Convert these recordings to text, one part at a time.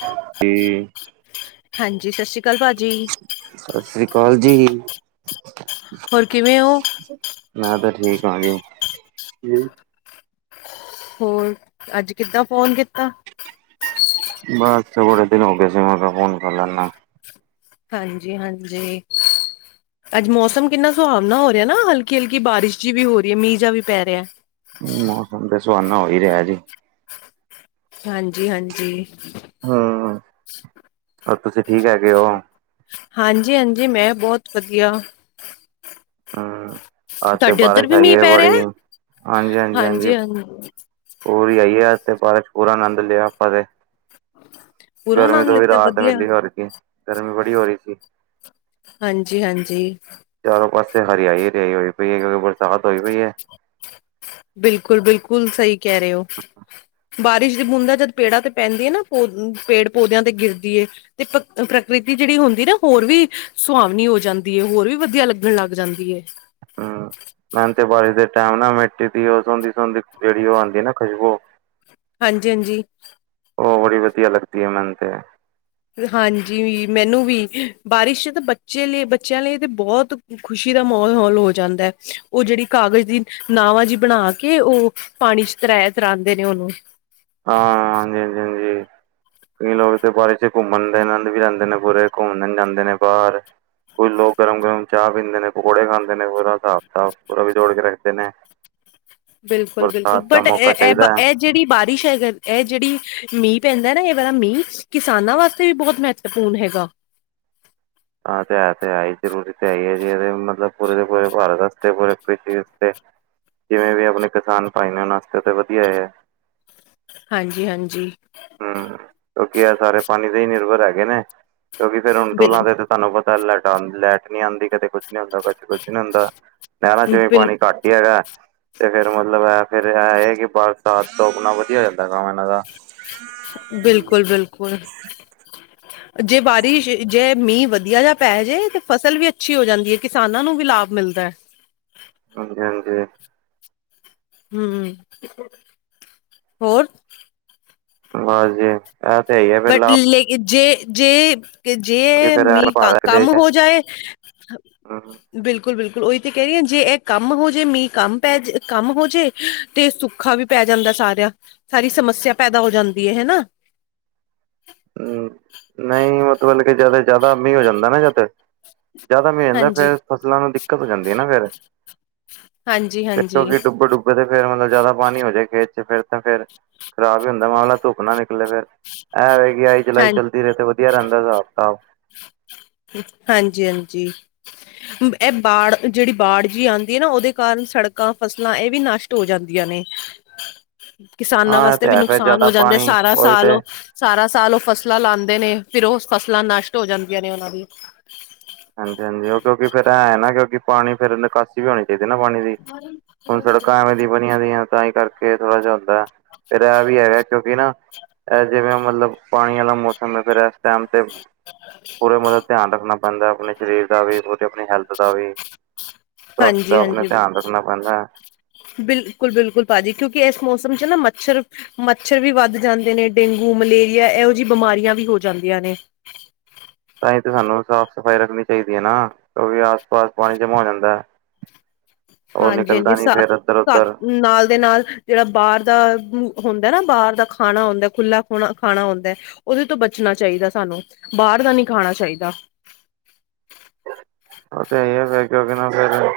[unintelligible] T ਹਾਂਜੀ ਸਤਿ ਸ਼੍ਰੀ ਅਕਾਲ ਭਾਜੀ। ਸਤਿ ਸ੍ਰੀ ਅਕਾਲ ਜੀ। ਹੋਰ ਕਿਵੇਂ ਔਂ? ਮੈਂ ਤੇ ਠੀਕ ਆਂ ਜੀ। ਹੋਰ ਅੱਜ ਕਿੱਦਾਂ ਫੋਨ ਕੀਤਾ। ਬਸ ਬੜੇ ਦਿਨ ਹੋ ਗਏ ਸੀ ਮੈਂ ਖੇਆ ਫੋਨ ਕਰ ਲੈਨਾ। ਹਾਂਜੀ, ਹਾਂਜੀ। ਅੱਜ ਮੌਸਮ ਕਿੰਨਾ ਸੁਹਾਵਨਾ ਹੋ ਰਿਹਾ ਨਾ ਹਲਕੀ- ਹਲਕੀ ਬਾਰਿਸ਼ ਜੀ ਵੀ ਹੋ ਰਹੀ ਐ। ਮੀਂਅ ਜਿਆ ਵੀ ਪੈ ਰਿਆ। ਮੌਸਮ ਤੇ ਸੁਹਾਨਾ ਹੋ ਈ ਰਿਆ ਜੀ। ਹਾਂਜੀ ਹਾਂਜੀ। ਹਂ, ਹੋਰ ਤੁਸੀਂ ਠੀਕ ਹੈਗੇ ਔ? ਹਾਂਜੀ, ਹਾਂਜੀ ਮੈਂ ਬੋਤ ਵਧੀਆ। ਹਂ, ਅੱਜ ਤੇ ਤੁਹਾਡੇ ਉੱਧਰ ਬਾਰਿਸ਼ ਵੀ ਹੈਗੀ ਮੀਂਹ ਏ ਪੈ ਬੜੀ, ਰਿਹਾ? ਹਾਂਜੀ ਹਾਂਜੀ ਹਾਂਜੀ ਹਾਂਜੀ-ਹਾਂਜੀ, ਪੂਰੀ ਆਈ ਐ ਅੱਜ ਤੇ ਬਾਰਿਸ਼ ਪੂਰਾ ਆਨੰਦ ਲਿਆ ਆਪਾਂ ਤੇ। [inaudible] ਗਰਮੀ ਤੋਂ ਵੀ ਲਿੱਤਾ ਰਾਹਤ ਵਧੀਆ, ਮਿਲੀ ਹੋਰ ਕੀ, ਗਰਮੀ ਬੜੀ ਹੋ ਰੀ ਸੀ। ਹਾਂਜੀ ਹਾਂਜੀ। ਚਾਰੋਂ ਪਾਸੇ ਹਰਿਆਈ ਹਰਿਆਈ ਹੋਈ ਪਈ ਐ ਕਿਉਂਕਿ ਬਰਸਾਤ ਹੋਈ ਪਈ ਐ। ਬਿਲਕੁਲ, ਬਿਲਕੁਲ ਸਹੀ ਕਹਿ ਰੇ ਓ। ਬਾਰਿਸ਼ ਦੀ ਬੂੰਦਾ ਜਦ ਪੇੜਾਂ ਤੇ ਪੈਂਦੀ ਐ ਨਾ ਪੇੜ ਪੌਦਿਆਂ ਤੇ ਗਿਰਦੀ ਏ। ਤੇ ਪ੍ਰਕਿਰਿਤੀ ਜਿਹੜੀ ਹੁੰਦੀ ਨਾ ਹੋਰ ਵੀ ਸੁਹਾਵਨੀ ਹੋ ਜਾਂਦੀ ਐ। ਹੋਰ ਵੀ ਵਧੀਆ ਲੱਗਣ ਲੱਗ ਜਾਂਦੀ ਐ। ਹਾਂ। ਮੈਨੂੰ ਤੇ ਬਾਰਿਸ਼ ਦੇ ਟਾਈਮ ਨਾ ਮਿੱਟੀ ਦੀ ਓ ਸੋਂਦੀ ਸੋਂਦੀ ਜਿਹੜੀ ਓ ਆਂਦੀ ਨਾ ਖੁਸ਼ਬੂ। ਹਾਂਜੀ ਹਾਂਜੀ। ਓ ਬੜੀ ਵਧੀਆ ਲੱਗਦੀ ਐ ਮੈਨੂੰ ਤੇ। ਹਾਂਜੀ, ਵੀ ਮੈਨੂੰ ਵੀ ਬਾਰਿਸ਼ ਤਾਂ ਬੱਚੇ ਲਈ ਬੱਚਿਆਂ ਲਈ ਤੇ ਬੋਤ ਖ਼ੁਸ਼ੀ ਦਾ ਮਾਹੌਲ ਹੋ ਜਾਂਦਾ ਓ ਜਿਹੜੀ ਕਾਗਜ਼ ਦੀ ਨਾਵਾਂ ਜੀ ਬਣਾ ਕੇ ਓ, ਪਾਣੀ ਚ ਤਰੈ ਤਰਾਂਦੇ ਨੇ ਉਹਨੂੰ। ਹਾਂ, ਹਾਂਜੀ ਹਾਂਜੀ ਹਾਂਜੀ। ਕਈ ਲੋਕ ਤੇ ਬਾਰਿਸ਼ ਚ ਘੁੰਮਣ ਦੇ ਆਨੰਦ ਵੀ ਲੈਂਦੇ ਨੇ ਪੂਰੇ ਘੁੰਮਣ ਜਾਂਦੇ ਨੇ ਬਾਰ ਕੁਝ ਲੋਕ ਗਰਮ ਗਰਮ ਚਾਹ ਪੀਂਦੇ ਨੇ ਪਕੌੜੇ ਖਾਂਦੇ ਨੇ ਪੂਰਾ ਸਾਬ ਕਤਾਬ ਪੂਰਾ ਵੀ ਜੋੜ ਕੇ ਰੱਖਦੇ ਨੇ, ਬਿਲਕੁਲ ਬਿਲਕੁਲ ਬਰਸਾਤ ਦਾ ਬਟ ਏ ਮੌਕਾ ਏ ਚਾਹੀਦਾ ਹੈ ਏ ਜਿਹੜੀ ਬਾਰਿਸ਼ ਐ ਏ ਜਿਹੜੀ ਮੀਂਹ ਪੈਂਦਾ ਨਾ ਏ ਵਾਲਾ ਮੀਂਹ ਕਿਸਾਨਾਂ ਵਾਸਤੇ ਵੀ ਬਹੁਤ ਮਹੱਤਵਪੂਰਨ ਹੈਗਾ। ਹਾਂ ਤੇ ਤੇ ਹੈਈ ਜ਼ਰੂਰੀ ਤੇ ਹੈਈ ਐ ਜੀ ਮਤਲਬ ਪੂਰੇ ਤੇ ਪੂਰੇ ਭਾਰਤ ਵਾਸਤੇ ਪੂਰੇ ਪ੍ਰਕਿਤੀ ਵਾਸਤੇ। ਜਿਵੇਂ ਵੀ ਆਪਣੇ ਕਿਸਾਨ ਭਾਈਆਂ ਵਾਸਤੇ ਤਾਂ ਵਧੀਆ [unintelligible] ਹਾਂਜੀ ਹਾਂਜੀ, ਹੂੰ, ਕਿਉਂਕਿ ਏ ਸਾਰੇ ਪਾਣੀ ਤੇ ਹੀ ਨਿਰਭਰ ਹੈਗੇ ਨੇ ਕਿਉਂਕਿ ਫਿਰ ਹੁਣ ਬਿਲ ਟੋਲਾਂ ਤੇ- ਤੁਹਾਨੂੰ ਪਤਾ ਲੈਟਾ ਲੈਟ ਨੀ ਆਂਦੀ ਕਦੇ ਕੁਛ ਨੀ ਹੁੰਦਾ ਕਦੇ ਕੁਛ ਨੀ ਹੁੰਦਾ ਨਹਿਰਾਂ ਚ ਵੀ ਬਿਲ ਪਾਣੀ ਘੱਟ ਈ ਹੈਗਾ। ਤੇ ਫੇਰ ਮਤਲਬ ਐ ਫੇਰ ਏ ਏ ਕਿ ਬਰਸਾਤ ਤੋਂ ਆਪਣਾ ਵਧੀਆ ਹੋ ਜਾਂਦਾ ਕੰਮ ਇਹਨਾਂ ਦਾ ਬਿਲਕੁਲ ਬਿਲਕੁਲ ਜੇ ਬਾਰਿਸ਼ ਜੇ ਮੀਂਹ ਵਧੀਆ ਜਾ ਪੈਜੇ ਤੇ ਫਸਲ ਵੀ ਅੱਛੀ ਹੋ ਜਾਂਦੀ ਐ ਕਿਸਾਨਾਂ ਨੂੰ ਵੀ ਲਾਭ ਮਿਲਦਾ। ਹਾਂਜੀ ਹਾਂਜੀ, ਹੂੰ ਹੋਰ ਬਸ ਜੀ। ਐ ਤੇ ਹੈਈ ਐ। ਬਟ ਲੇਕਿਨ ਜੇ ਜੇ, ਕਿ ਕਿ ਜੇ ਫਿਰ ਮੀਂਹ ਭਾਰਤ ਕਮ ਦੇਸ਼ ਹੈ ਹੋ ਜਾਏ। ਹੂੰ ਬਿਲਕੁਲ ਬਿਲਕੁਲ ਉਹੀ ਤੇ ਕਹਿ ਰੀ ਆ ਜੇ ਇਹ ਕਮ ਹੋਜੇ ਮੀਂਹ ਕਮ ਪੈ ਕਮ ਹੋਜੇ। ਤੇ ਸੁੱਖਾ ਵੀ ਪੈ ਜਾਂਦਾ ਸਾਰਾ ਸਾਰੀ ਸਮੱਸਿਆ ਪੈਦਾ ਹੋ ਜਾਂਦੀ ਹੈ ਨਾ। [inaudible] ਹੂੰ, ਨਈ ਮਤਬਬ ਕਿ ਜ਼ਿਆਦਾ ਜ਼ਿਆਦਾ ਮੀਂਹ ਹੋ ਜਾਂਦਾ ਨਾ ਜਦ ਜ਼ਿਆਦਾ ਮੀਂਹ ਰਹਿੰਦਾ ਹਾਂਜੀ। ਫੇਰ ਫਸਲਾਂ ਨੂੰ ਦਿੱਕਤ ਹੋ ਜਾਂਦੀ ਐ ਨਾ ਫੇਰ ਫਿਰ ਹਾਂਜੀ-ਹਾਂਜੀ, ਕਿਉਂਕਿ ਡੁੱਬੇ ਡੁੱਬੇ ਤੇ ਫਿਰ ਮਤਲਬ ਜ਼ਿਆਦਾ ਪਾਣੀ ਹੋਜੇ ਖੇਤ ਚ ਫਿਰ ਤਾਂ ਫੇਰ ਖਰਾਬ ਈ ਹੁੰਦਾ ਮੰਨਲਾ ਧੁੱਪ ਨਾ ਨਿਕਲੇ ਫੇਰ ਐ ਵਾ ਕਿ ਆਈ ਚਲਾਈ ਹਾਂ ਚੱਲਦੀ ਰਹੇ ਤੇ ਵਧੀਆ ਰਹਿੰਦਾ ਹਿਸਾਬ-ਕਿਤਾਬ ਹਾਂਜੀ ਹਾਂਜੀ, ਇਹ ਬਾੜ ਜਿਹੜੀ ਬਾੜ ਜੀ ਆਂਦੀ ਐ ਨਾ ਉਹਦੇ ਕਾਰਨ ਸੜਕਾਂ ਫਸਲਾਂ ਏ ਵੀ ਨਸ਼ ਟ ਹੋ ਜਾਂਦੀਆਂ ਨੇ, [inaudible] ਕਿਸਾਨਾਂ ਹਾਂ ਇਹ ਵਾਸਤੇ ਤੇ ਵੀ ਹੈ ਫੇਰ ਨੁਕਸਾਨ ਜ਼ਿਆਦਾ ਹੋ ਜਾਂਦੇ ਪਾਣੀ ਸਾਰਾ ਉਹੀ ਸਾਲ ਤੇ ਓ ਸਾਰਾ ਸਾਲ ਓ ਫਸਲਾਂ ਲਾਂਦੇ ਨੇ ਫਿਰ ਓ ਫਸਲਾਂ ਨਸ਼ਟ ਹੋ ਜਾਂਦੀਆਂ ਨੇ ਉਹਨਾਂ ਦੀਆਂ ਹਾਂਜੀ-ਹਾਂਜੀ ਉਹ ਕਿਉਂਕਿ ਫੇਰ ਹੈ ਨਾ, ਕਿਉਂਕਿ ਪਾਣੀ ਫੇਰ ਨਿਕਾਸੀ ਵੀ ਹੋਣੀ ਚਾਈਦੀ ਨਾ ਪਾਣੀ ਦੀ, ਹੁਣ ਸੜਕਾਂ ਐਵੇਂ ਦੀ ਬ ਣੀਆ ਦੀਆਂ ਤਾਂ ਈ ਕਰਕੇ ਥੋੜਾ ਜਿਹਾ ਹੁੰਦਾ, ਫਿਰ ਐਹ ਵੀ ਹੈਗਾ, ਕਿਉਂਕਿ ਨਾ ਐਹ ਜਿਵੇਂ ਮਤਲਬ, ਪਾਣੀ ਵਾਲਾ ਮੌਸਮ ਏ, ਫੇਰ ਐ ਟੈਮ ਤੇ ਪੂਰੇ ਮਤਲਬ ਧਿਆਨ ਰੱਖਣਾ ਪੈਂਦਾ, ਆਪਣੇ ਸਰੀਰ ਦਾ ਵੀ ਆਪਣੀ ਹੈਲਥ ਦਾ ਵੀ, ਸਵਥ ਦਾ ਹਾਂਜੀ ਆਪਣੇ ਧਿਆਨ ਰੱਖਣਾ ਪੈਂਦਾ। ਬਿਲਕੁਲ-ਬਿਲਕੁਲ ਭਾਜੀ, ਕਿਉਂਕਿ ਇਸ ਮੌਸਮ 'ਚ ਨਾ ਮੱਛਰ ਮੱਛਰ ਵੀ ਵੱਧ ਜਾਂਦੇ ਨੇ, ਡੇਂਗੂ, ਮਲੇਰੀਆ ਇਹੋ ਜਿਹੀ ਬਿਮਾਰੀਆਂ ਵੀ ਹੋ ਜਾਂਦੀਆਂ ਨੇ। ਤਾਹੀ ਤਾਂ ਸਾਨੂੰ ਸਾਫ਼-ਸਫ਼ਾਈ ਰੱਖਣੀ ਚਾਹੀਦੀ ਏ ਨਾ, ਕਿਉਕਿ ਆਸ-ਪਾਸ ਪਾਣੀ ਜਮਾਂ ਹੋ ਜਾਂਦਾ। [inaudible] ਨਿਕਲਦਾ ਹਾਂਜੀ-ਹਾਂਜੀ, ਨੀ ਫੇਰ ਇੱਧਰ ਸਾ-ਸਾ, ਉਧਰ ਨਾਲ ਦੇ ਨਾਲ ਜਿਹੜਾ ਬਾਰ ਦਾ ਹੁੰਦਾ ਨਾ, ਬਾਰ ਦਾ ਖਾਣਾ ਹੁੰਦਾ, ਖੁਲ੍ਹਾਂ ਖੁਣਾ-ਖਾਣਾ ਹੁੰਦਾ। ਉਹਦੇ ਤੋਂ ਬਚਣਾ ਚਾਹੀਦਾ ਸਾਨੂੰ, ਬਾਹਰ ਦਾ ਨੀ ਖਾਣਾ ਚਾਹੀਦਾ। ਉਹ ਤੇ ਇਹ ਏ ਫੇਰ ਕਿਉਕਿ ਨਾ ਫੇਰ,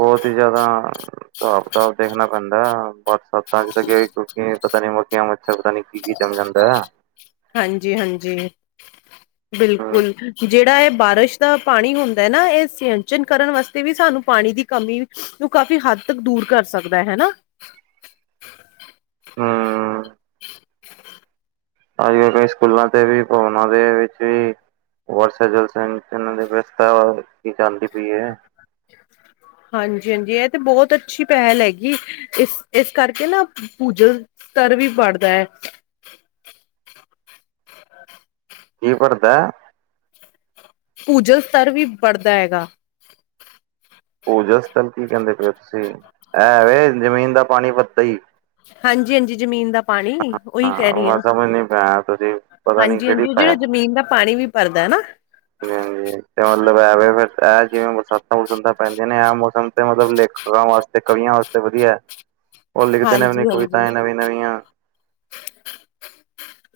ਬਹੁਤ ਜ਼ਿਆਦਾ ਸਾਬ੍ਹ-ਕਿਤਾਬ ਦੇਖਣਾ ਪੈਂਦਾਂ, [unintelligible] ਕਿਉਂਕਿ ਪਤਾ ਨੀ ਕਿ ਅੱਛਾ, ਪਤਾ ਨੀ ਕੀ-ਕੀ ਜਮ ਜਾਂਦਾ ਹਾਂਜੀ-ਹਾਂਜੀ। [inaudible] ਬਿਲਕੁਲ, ਜਿਹੜਾ ਇਹ ਬਾਰਿਸ਼ ਦਾ ਪਾਣੀ ਹੁੰਦਾ ਨਾ, ਇਹ ਸਯੰਚਨ ਕਰਨ ਵਾਸਤੇ ਵੀ ਸਾਨੂੰ ਪਾਣੀ ਦੀ ਕਮੀ ਵੀ, ਉਹ ਕਾਫ਼ੀ ਹੱਦ ਤੱਕ ਦੂਰ ਕਰ ਸਕਦਾ। ਹੈਨਾ। ਹਾਂ। ਅੱਜ-ਕੱਲ੍ਹ ਕ‌ਈ ਸਕੂਲਾਂ ਤੇ ਵੀ ਭਵਨਾ ਦੇ ਵਿੱਚ ਵੀ ਵਰਸ ਜਲਸ ਇਹਨਾਂ ਦੀ ਵਿਸਥਾ ਕੀ ਚੱਲਦੀ ਪਈ ਏ। ਹਾਂਜੀ-ਹਾਂਜੀ ਇਹ ਤੇ ਬਹੁਤ ਅੱਛੀ ਪਹਿਲ ਹੈਗੀ। ਇਸ-ਇਸ ਕਰਕੇ ਨਾ ਪੂਜਲ ਤਰ ਵੀ ਬੜਦਾ ਐ। ਕੀ ਭਰਦਾ ਭੂਜਲ ਸਤਰ ਵੀ ਬੜਦਾ ਹੈਗਾ। ਪੂਜਾ ਸਥਲ ਕੀ ਕਹਿੰਦੇ ਪਏ ਓ ਤੁਸੀਂ, ਐ ਵੇ ਜ਼ਮੀਨ ਦਾ ਪਾਣੀ ਵੱਧਦਾ ਈ। ਹਾਂਜੀ-ਹਾਂਜੀ, ਜ਼ਮੀਨ ਦਾ ਪਾਣੀ ਓਹੀ ਹਾਂ ਕਹਿ ਉਹ ਰੀ ਮੈਂ ਆ। ਸਮਝ ਨੀ ਪਾਇਆ ਤੁਸੀਂ ਪਤਾ ਨੀ ਕਿਹੜੀ ਹਾਂਜੀ-ਹਾਂਜੀ ਉਹ ਭਾਸ਼ਾ ਜਿਹੜਾ ਜ਼ਮੀਨ ਦਾ ਪਾਣੀ ਵੀ ਭਰਦਾ ਨਾ [inaudible] 'ਤੇ ਮਤਲਬ ਐਵੇ ਫੇਰ ਇਹ ਜਿਵੇਂ ਬਰਸਾਤਾਂ-ਬਰਸੂਤਾਂ ਪੈਂਦੀਆਂ ਨੇ, ਇਹ ਮੌਸਮ ਤੇ ਮਤਲਬ ਲੇਖਕਾਂ ਵਾਸਤੇ ਤੇ ਕਵੀਆਂ ਵਾਸਤੇ ਵਧੀਆ। ਉਹ ਲਿਖਦੇ ਨੇ ਆਪਣੀ ਹਾਂਜੀ-ਹਾਂਜੀ। ਕਵਿਤਾਂਏ ਨਵੀਂ-ਨਵੀਆਂ ਤੇ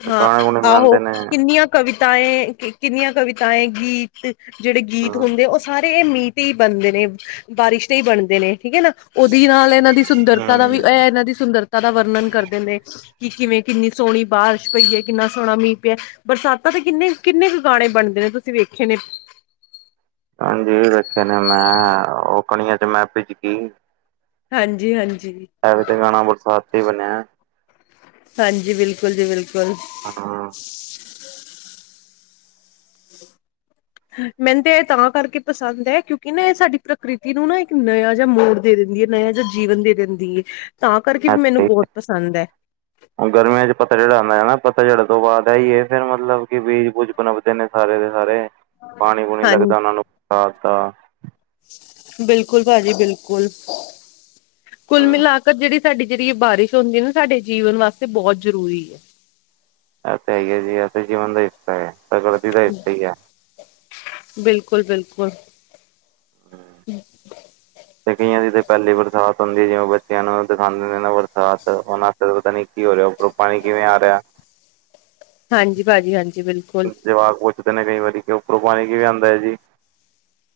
ਹਾਂ ਗੁਣੇ ਆਹੋ, ਬਣਾਉਂਦੇ ਨੇ ਕਿੰਨੀਆਂ ਕਵਿਤਾਏ, ਕਿੰਨੀਆਂ ਕਵਿਤਾਏ ਗੀਤ ਜਿਹੜੇ ਗੀਤ ਹਮ ਹੁੰਦੇ, ਉਹ ਸਾਰੇ ਇਹ ਮੀਂ ਤੇ ਈ ਬਣਦੇ ਨੇ, ਬਾਰਿਸ਼ ਤੇ ਈ ਬਣਦੇ ਨੇ, ਠੀਕ ਏ ਨਾ ਉਹਦੀ ਨਾਲ ਇਹਨਾਂ ਦੀ ਸੁੰਦਰਤਾ ਦਾ ਵੀ, ਇਹ ਇਹਨਾਂ ਦੀ ਸੁੰਦਰਤਾ ਦਾ ਵਰਣਨ ਕਰਦੇ ਨੇ, ਕਿ ਕਿਵੇਂ ਕਿੰਨੀ ਸੋਹਣੀ ਬਾਰਿਸ਼ ਪਈ ਏ ਕਿੰਨਾ ਸੋਹਣਾ ਮੀਂਹ ਪਿਆ, ਬਰਸਾਤਾਂ ਤੇ ਕਿੰਨੇ-ਕਿੰਨੇ ਕੁ ਗਾਣੇਂ ਬਣਦੇ ਨੇ, ਤੁਸੀਂ ਵੇਖੇ ਨੇ ਹਾਂਜੀ, ਵੇਖੇ ਨੇ ਮੈਂ, ਉਹ ਕਣੀਆਂ 'ਚ ਮੈਂ ਭਿੱਜ ਗੀ। ਹਾਂਜੀ-ਹਾਂਜੀ। ਐ ਵੀ ਤੇ ਗਾਣਾ ਬਰਸਾਤ ਤੇ ਈ ਬਣਿਆ ਹਾਂਜੀ, ਬਿਲਕੁਲ ਜੀ ਬਿਲਕੁਲ ਹਾਂ। ਮੈਨੂੰ ਤੇ ਇਹ ਤਾਂ ਕਰਕੇ ਪਸੰਦ ਐ, ਕਿਉਂਕਿ ਨਾ ਇਹ ਸਾਡੀ ਪ੍ਰਕਿਰਤੀ ਨੂੰ ਨਾ ਇੱਕ ਨਯਾ ਜਿਹਾ ਮੋੜ ਦੇ ਦਿੰਦੀ ਹੈ ਨਿਆ ਜਿਹਾ ਜੀਵਨ ਦੇ ਦਿੰਦੀ ਹੈ ਤਾਂ ਕਰਕੇ ਵੀ ਮੈਨੂੰ ਬਹੁਤ ਪਸੰਦ ਹੈ ਗਰਮੀਆਂ ਚ' ਪੱਥਝੜ ਆਉਂਦਾ ਹੈ ਨਾ ਪੱਥਝੜ ਤੋਂ ਬਾਅਦ ਇਹ ਹੀ ਏ ਫੇਰ ਮਤਲਬ ਕਿ ਬੀਜ ਬੂਜ ਪਨਪਦੇ ਨੇ ਸਾਰੇ ਦੇ ਸਾਰੇ ਪਾਣੀ ਪੂਣੀ ਹਾਂਜੀ ਲੱਗਦਾ ਉਹਨਾਂ ਨੂੰ ਬਰਸਾਤ ਦਾ ਬਿਲਕੁਲ ਭਾਜੀ ਬਿਲਕੁਲ ਹੂੰ। ਕੁੱਲ ਮਿਲਾ ਕੇ ਜਿਹੜੀ ਸਾਡੀ ਜਿਹੜੀ ਇਹ ਬਾਰਿਸ਼ ਹੁੰਦੀ ਹੈ ਨਾ ਸਾਡੇ ਜੀਵਨ ਵਾਸਤੇ ਬਹੁਤ ਜ਼ਰੂਰੀ ਹੈ। ਆ ਤੇ ਹੈ ਹੀ ਆ ਜੀ ਇਹ ਜੀਵਨ ਦਾ ਹਿੱਸਾ ਹੈ ਪ੍ਰਕਿਰਤੀ ਦਾ ਹਿੱਸਾ ਈ ਹੈ ਬਿਲਕੁਲ-ਬਿਲਕੁਲ [inaudible] [inaudible] ਤੇ' ਕਈਆਂ ਦੀ ਤਾਂ ਪਹਿਲੀ ਬਰਸਾਤ ਹੁੰਦੀ ਹੈ ਜਿਵੇਂ ਬੱਚਿਆਂ ਨੂੰ ਦਿਖਾਉਂਦੇ ਨੇ ਬਰਸਾਤ ਉਹਨਾਂ ਵਾਸਤੇ ਪਤਾ ਨੀ ਕੀ ਹੋ ਰਿਹਾ ਪਾਣੀ ਕਿਵੇਂ ਆ ਰਿਹਾ ਹਾਂਜੀ ਭਾਜੀ ਹਾਂਜੀ ਬਿਲਕੁਲ ਜਵਾਕ ਪੁੱਛਦੇ ਨੇ ਕਈ ਵਾਰੀ ਕਿ ਉੱਪਰੋਂ ਪਾਣੀ ਕਿਵੇਂ ਆਉਂਦਾ ਹੈ ਜੀ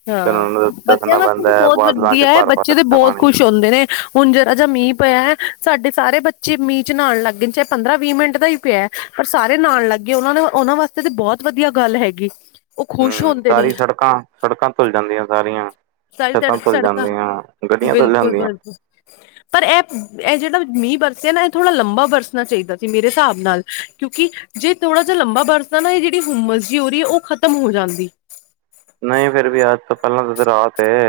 ਫਿਰ ਉਹਨਾਂ ਹਾਂ ਨੂੰ ਬੱਚਿਆਂ ਦੱਸਣਾ ਵਾਸਤੇ ਤੇ ਪੈਂਦਾ ਹੈ ਬਹੁਤ ਬਾਦਲਾਂ 'ਚ ਵਧੀਆ ਹੈ ਭਰ ਭਰ ਬੱਚੇ ਤਾਂ ਰੱਖਿਆ ਬਹੁਤ ਪਾਣੀ। ਖੁਸ਼ ਹੁੰਦੇ ਨੇ ਹੁਣ ਜਰਾ ਜਿਹਾ ਮੀਂਹ ਪਿਆ ਹੈ। ਸਾਡੇ ਸਾਰੇ ਬੱਚੇ ਮੀਂਹ ਚ' ਨਾਉਣ ਲੱਗ ਗਏ ਚਾਹੇ ਪੰਦਰਾਂ ਵੀਹ ਮਿੰਟ ਦਾ ਹੀ ਪਿਆ ਪਰ ਸਾਰੇ ਨਾਉਣ ਲੱਗ ਗਏ ਉਹਨਾਂ-ਉਹਨਾਂ ਵਾਸਤੇ ਤਾਂ ਬਹੁਤ ਵਧੀਆ ਗੱਲ ਹੈਗੀ ਉਹ ਖੁਸ਼ ਹੂੰ ਹੁੰਦੇ ਨੇ ਸਾਰੀ ਸੜਕਾਂ ਸੜਕਾਂ ਧੁਲ ਜਾਂਦੀਆਂ ਸਾਰੀਆਂ, ਸਾਰੀ ਤੜ ਛੱਤਾਂ ਧੁਲ ਸੜਕਾਂ ਜਾਂਦੀਆਂ, ਗੱਡੀਆਂ ਧੁਲ ਬਿਲਕੁਲ ਜਾਂਦੀਆਂ ਬਿਲਕੁਲ [inaudible] ਪਰ ਇਹ-ਇਹ ਜਿਹੜਾ ਮੀਂਹ ਵਰਸਿਆ ਨਾ ਇਹ ਥੋੜਾ ਲੰਬਾ ਵਰਸਣਾ ਚਾਹੀਦਾ ਸੀ ਮੇਰੇ ਹਿਸਾਬ ਨਾਲ ਕਿਉਂਕਿ ਜੇ' ਥੋੜਾ ਜਿਹਾ ਲੰਬਾ ਬਰਸਦਾ ਨਾ ਇਹ ਜਿਹੜੀ ਹੁਮਸ ਜਿਹੀ ਹੋ ਰਹੀ ਹੈ ਉਹ ਖਤਮ ਹੋ ਜਾਂਦੀ ਨਹੀਂ ਫਿਰ ਵੀ ਅੱਜ ਤੋਂ ਪਹਿਲਾਂ ਤਾਂ ਰਾਹਤ ਏ।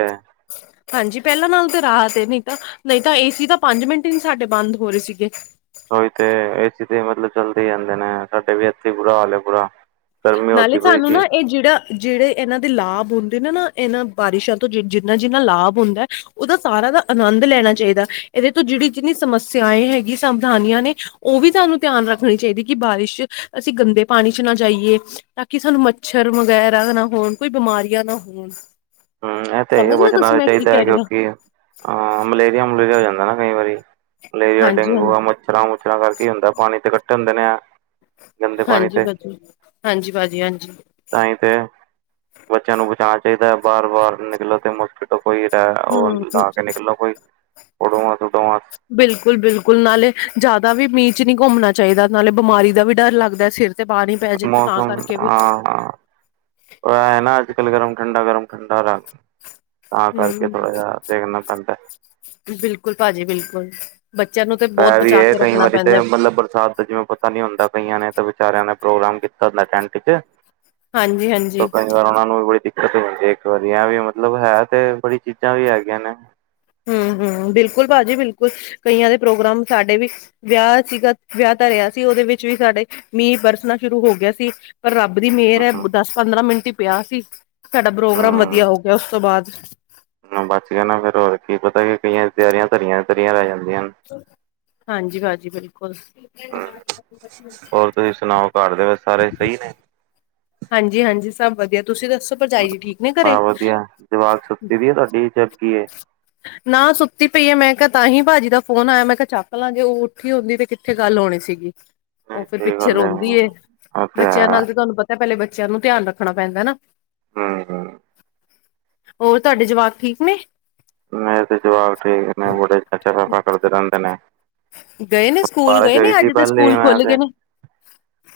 ਹਾਂਜੀ ਪਹਿਲਾਂ ਨਾਲੋਂ ਤੇ ਰਾਹਤ ਏ ਨੀ ਤਾਂ। ਨਹੀਂ ਤਾਂ ਏਸੀ ਤਾਂ ਪੰਜ ਮਿੰਟ ਹੀ ਨੂੰ ਸਾਡੇ ਬੰਦ ਹੋ ਰਹੇ ਸੀਗੇ। ਉਹੀ ਤੇ ਏ ਸੀ ਤੇ ਮਤਲਬ ਚੱਲਦੇ ਰਹਿੰਦੇ ਨੇ ਸਾਡੇ ਵੀ ਇਥੇ ਬੁਰਾ ਹਾਲ ਏ ਬੁਰਾ। ਗਰਮੀ ਨਾਲੇ ਹੋਤੀ ਪਈ ਸਾਨੂੰ ਸੀ ਨਾ ਇਹ ਜਿਹੜਾ। ਜਿਹੜੇ ਇਹਨਾਂ ਦੇ ਲਾਭ ਹੁੰਦੇ ਨੇ ਨਾ ਇਹਨਾਂ ਬਾਰਿਸ਼ਾਂ ਤੋਂ ਜਿੰਨਾ ਜਿੰਨਾ ਲਾਭ ਹੁੰਦਾ। ਉਹਦਾ ਸਾਰਾ ਦਾ ਆਨੰਦ ਲੈਣਾ ਚਾਹੀਦਾ ਇਹਦੇ ਤੋਂ ਜਿਹੜੀ ਜਿੰਨੀ ਸਮੱਸਿਆਏ ਹੈਗੀ ਸਾਵਧਾਨੀਆਂ ਨੇ। ਉਹ ਵੀ ਸਾਨੂੰ ਧਿਆਨ ਰੱਖਣੀ ਚਾਹੀਦੀ ਕਿ ਬਾਰਿਸ਼ ਅਸੀਂ ਗੰਦੇ ਪਾਣੀ 'ਚ ਨਾ ਜਾਈਏ। ਤਾਂ ਕਿ ਸਾਨੂੰ ਮੱਛਰ ਵਗੈਰਾ ਨਾ ਹੋਣ ਕੋਈ ਬਿਮਾਰੀਆਂ ਨਾ ਹੋਣ। ਹਮ ਇਹ ਤੇ ਹੈ ਸਮਝ ਰਹੇ ਹੋ ਤੁਸੀਂ ਬਚਣਾ ਮੈਂ ਕੀ ਚਾਹੀਦਾ ਹੈ ਕਹਿ ਰਹੀ ਹਾਂ ਕਿਉਂਕਿ। ਅਹ ਮਲੇਰੀਆ ਮਲੂਰੀਆ ਹੋ ਜਾਂਦਾ ਨਾ ਕਈ ਵਾਰੀ ਮਲੇਰੀਆ ਹਾਂਜੀ ਡੇਂਗੂ ਹਾਂਜੀ ਆ। ਮਛਰਾਂ ਮੁਛਰਾਂ ਕਰਕੇ ਹੁੰਦਾ ਪਾਣੀ ਤੇ ਕੱਠੇ ਹੁੰਦੇ ਨੇ ਆ। ਹਾਂਜੀ ਭਜੀ ਹਾਂਜੀ ਭਾਜੀ ਹਾਂਜੀ। ਤਾਂਹੀ ਤੇ ਬੱਚਿਆਂ ਨੂੰ ਬਚਾਉਣਾ ਚਾਹੀਦਾ ਹੈ ਬਾਰ ਬਾਰ ਨਿਕਲਣ ਤੇ ਮੁਕ। ਟੋ ਕੋਈ ਰ ਉਹ ਹਮ ਲਾ ਕੇ ਨਿਕਲੋ ਕੋਈ ਆਡੋਮਾਸ ਉਡੋਮਾਸ। ਬਿਲਕੁਲ ਬਿਲਕੁਲ ਨਾਲੇ ਜ਼ਿਆਦਾ ਵੀ ਮੀਂਹ ਚ ਨਹੀਂ ਘੁੰਮਣਾ ਚਾਹੀਦਾ ਨਾਲੇ ਬਿਮਾਰੀ ਦਾ ਵੀ ਡਰ ਲੱਗਦਾ ਸਿਰ। ਤੇ ਪਾਣੀ ਪੈ ਜੇ ਤੇ ਤਾਂ ਮੌਸਮ ਕਰਕੇ ਵੀ। ਉਹ ਇਹ ਨਾ ਅੱਜ ਕੱਲ ਗਰਮ ਠੰਡਾ ਗਰਮ ਠੰਡਾ ਰਖ ਤਾਂ ਕਰਕੇ ਹਮ ਥੋੜਾ ਜਿਹਾ ਦੇਖਣਾ ਪੈਂਦਾ। ਬਿਲਕੁਲ ਭਾਜੀ ਬਿਲਕੁਲ। ਬੱਚਿਆਂ ਨੂੰ ਤੇ ਬਹੁਤ ਇਹ ਵੀ ਬਚਾ ਹੈ ਕੇ ਕਈ ਰੱਖਣਾ ਵਾਰੀ ਤੇ ਪੈਂਦਾ ਮਤਲਬ ਬਰਸਾਤ। ਜਿਵੇਂ ਪਤਾ ਨੀ ਹੁੰਦਾ ਕਈਆਂ ਨੇ ਤੇ ਵਿਚਾਰਿਆਂ ਨੇ ਪ੍ਰੋਗਰਾਮ ਕੀਤਾ ਹੁੰਦਾ ਟੈਂਟ ਚ। ਹਾਂਜੀ ਹਾਂਜੀ। ਫਿਰ ਉਹਨਾਂ ਨੂੰ ਵੀ ਬੜੀ ਦਿੱਕਤ ਹੁੰਦੀ ਇੱਕ ਵਾਰੀ ਆ ਵੀ ਮਤਲਬ ਹੈ ਤੇ ਬੜੀ ਚੀਜ਼ਾਂ ਵੀ ਹੈਗੀਆਂ ਨੇ। ਹਮ ਹਮ ਬਿਲਕੁਲ ਭਾਜੀ ਬਿਲਕੁਲ ਕਈਆਂ ਦੇ ਪ੍ਰੋਗਰਾਮ ਸਾਡੇ ਵੀ। ਵਿਆਹ ਸੀਗਾ, ਵਿਆਹ ਤਰਿਹਾ ਸੀ ਉਹਦੇ ਵਿੱਚ ਵੀ ਸਾਡੇ ਮੀਂਅ ਬਰਸਣਾ ਸ਼ੁਰੂ ਹੋ ਗਿਆ ਸੀ। ਪਰ ਰੱਬ ਦੀ ਮਿਹਰ ਐ ਹਮ ਦਸ-ਪੰਦਰਾਂ ਮਿੰਟ ਈ ਪਿਆ ਸੀ, ਸਾਡਾ ਪ੍ਰੋਗਰਾਮ ਵਧੀਆ ਹੋ ਗਿਆ ਉਸ ਤੋਂ ਬਾਅਦ। ਬਸ ਗਿਆ ਨਾ ਫਿਰ ਹੋਰ ਕੀ, ਪਤਾ ਕਿ ਕਈਆਂ ਦੀ ਤਿਆਰੀਆਂ ਧਰੀਆਂ ਤਰੀਆਂ ਰਹਿ ਜਾਂਦੀਆਂ ਨੇ। ਹਾਂਜੀ ਭਾਜੀ ਬਿਲਕੁਲ। ਹੋਰ ਤੁਸੀਂ ਸੁਣਾਓ ਘਰ ਦੇ ਵਿੱਚ ਸਾਰੇ ਸਈ ਨੇ। ਹਾਂਜੀ ਹਾਂਜੀ, ਸਭ ਵਧੀਆ ਤੁਸੀਂ ਦੱਸੋ। ਭਰਜਾਈ ਜੀ ਠੀਕ ਨੇ ਘਰੇ ਹਾਂ ਵਧੀਆ, ਜਵਾਕ ਸੁੱਤੀ ਦੀ ਏ ਤਾਡੀ ਜਾਗੀ ਐ। ਨਾ ਸੁੱਤੀ ਪਈ ਐ ਮੈਂ ਕਿਆ ਤਾਂਹੀ ਭਾਜੀ ਦਾ ਫੋਨ ਆਇਆ ਮੈਂ ਕੇ ਚੱਕ ਲਾਂ ਜੇ ਉਹ ਉੱਠੀ ਹੁੰਦੀ ਤੇ ਉੱਥੇ ਗੱਲ ਹੋਣੀ ਸੀਗੀ। ਉਹ ਫਿਰ ਸਹੀ ਪਿੱਛੇ ਗੱਲ ਹੈ ਰੋਂਦੀ ਐ, ਉਹ ਬੱਚਿਆਂ ਹੈ ਨਾਲ ਤੇ ਤਾਨੂੰ ਪਤਾ ਪਹਿਲੇ ਬੱਚਿਆਂ ਨੂੰ ਧਿਆਨ ਰੱਖਣਾ ਪੈਂਦਾ ਨਾ। ਹਂ, ਹਂ। ਹੋਰ ਤਾਡੇ ਜਵਾਕ ਠੀਕ ਨੇ? ਮੈਂ ਤੇ ਜਵਾਕ ਠੀਕ ਨੇ ਬੜੇ ਚਾਚਾ ਪਪਾ ਕਰਦੇ ਰੇਂਦੇ ਨੇ। ਗਏ ਨੇ ਸਕੂਲ ਬਾਰਿਸ਼ ਗਏ ਹੋਈ ਨੇ ਸੀ ਅੱਜ ਤੇ ਪਹਿਲੇ ਸਕੂਲ ਮੈਂ ਖੁੱਲ ਤੇ ਗਏ ਨੇ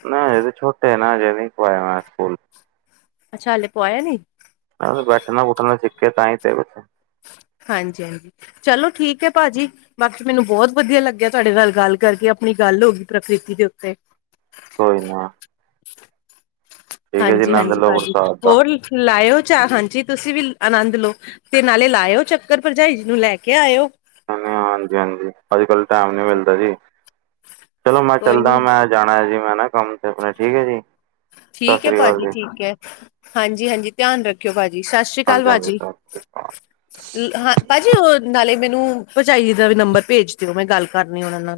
ਨਾ ਹਜੇ ਤੇ ਛੋਟੇ ਨਾ ਅਜੇ ਨ੍ਹੀਂ ਪਾਇਆ ਨਾ ਸਕੂਲ। ਅੱਛਾ ਹਲੇ ਪਵਾਇਆ ਨੀ। ਬੈਠਣਾ-ਬੁਠਣਾ ਸਿੱਖੇ ਤਾਂਹੀ ਤੇ। ਹਾਂਜੀ ਹਾਂਜੀ, ਚਲੋ ਠੀਕ ਐ ਭਾਜੀ। ਬਾਕੀ ਮੈਨੂੰ ਬੋਤ ਵਧੀਆ ਲੱਗਿਆ ਤੁਹਾਡੇ ਨਾਲ ਗੱਲ ਕਰਕੇ ਆਪਣੀ ਗੱਲ ਹੋ ਗਈ ਪ੍ਰਕਿਰਤੀ ਦੇ ਉੱਤੇ। ਕੋਈ ਨਾ। ਠੀਕ ਹੈ ਜੀ ਹਾਂਜੀ ਆਨੰਦ ਹਾਂਜੀ ਲਓ ਭਾਜੀ, ਬਰਸਾਤ ਦਾ ਹੋਰ ਲਾਾਇਓ ਚਾ ਹਾਂਜੀ ਤੁਸੀਂ ਵੀ ਆਨੰਦ ਲਓ। ਤੇ ਨਾਲੇ ਲਾਇਓ ਚੱਕਰ ਭਰਜਾਈ ਜੀ ਨੂੰ ਲੈ ਕੇ ਆਇਓ। ਹਾਂਜੀ ਹਾਂਜੀ ਅੱਜ-ਕੱਲ ਟੈਮ ਨੀ ਮਿਲਦਾ ਜੀ, ਚਲੋ ਮੈਂ ਕੋਈ ਨੀ ਚੱਲਦਾ ਮੈਂ ਜਾਣਾ ਹੈ ਜੀ ਮੈਂ ਨਾ ਕੰਮ ਤੇ ਆਪਣੇ ਠੀਕ ਐ ਜੀ, ਸਤਿ ਠੀਕ ਹੈ ਸ੍ਰੀ ਅਕਾਲ ਭਾਜੀ ਜੀ। ਠੀਕ ਐ, ਹਾਂਜੀ ਹਾਂਜੀ ਧਿਆਨ ਰੱਖਿਓ ਭਾਜੀ ਸਤਿ ਸ੍ਰੀ ਅਕਾਲ ਹਾਂਜੀ ਹਾਂਜੀ ਸਤਿ ਭਾਜੀ। ਸ੍ਰੀ ਅਕਾਲ ਹਾਂ ਭਾਜੀ ਉਹ ਨਾਲੇ ਮੈਨੂੰ ਭਰਜਾਈ ਦਾ ਵੀ ਨੰਬਰ ਭੇਜ ਦਿਓ ਮੈਂ ਗੱਲ ਕਰਨੀ ਉਹਨਾਂ ਨਾ।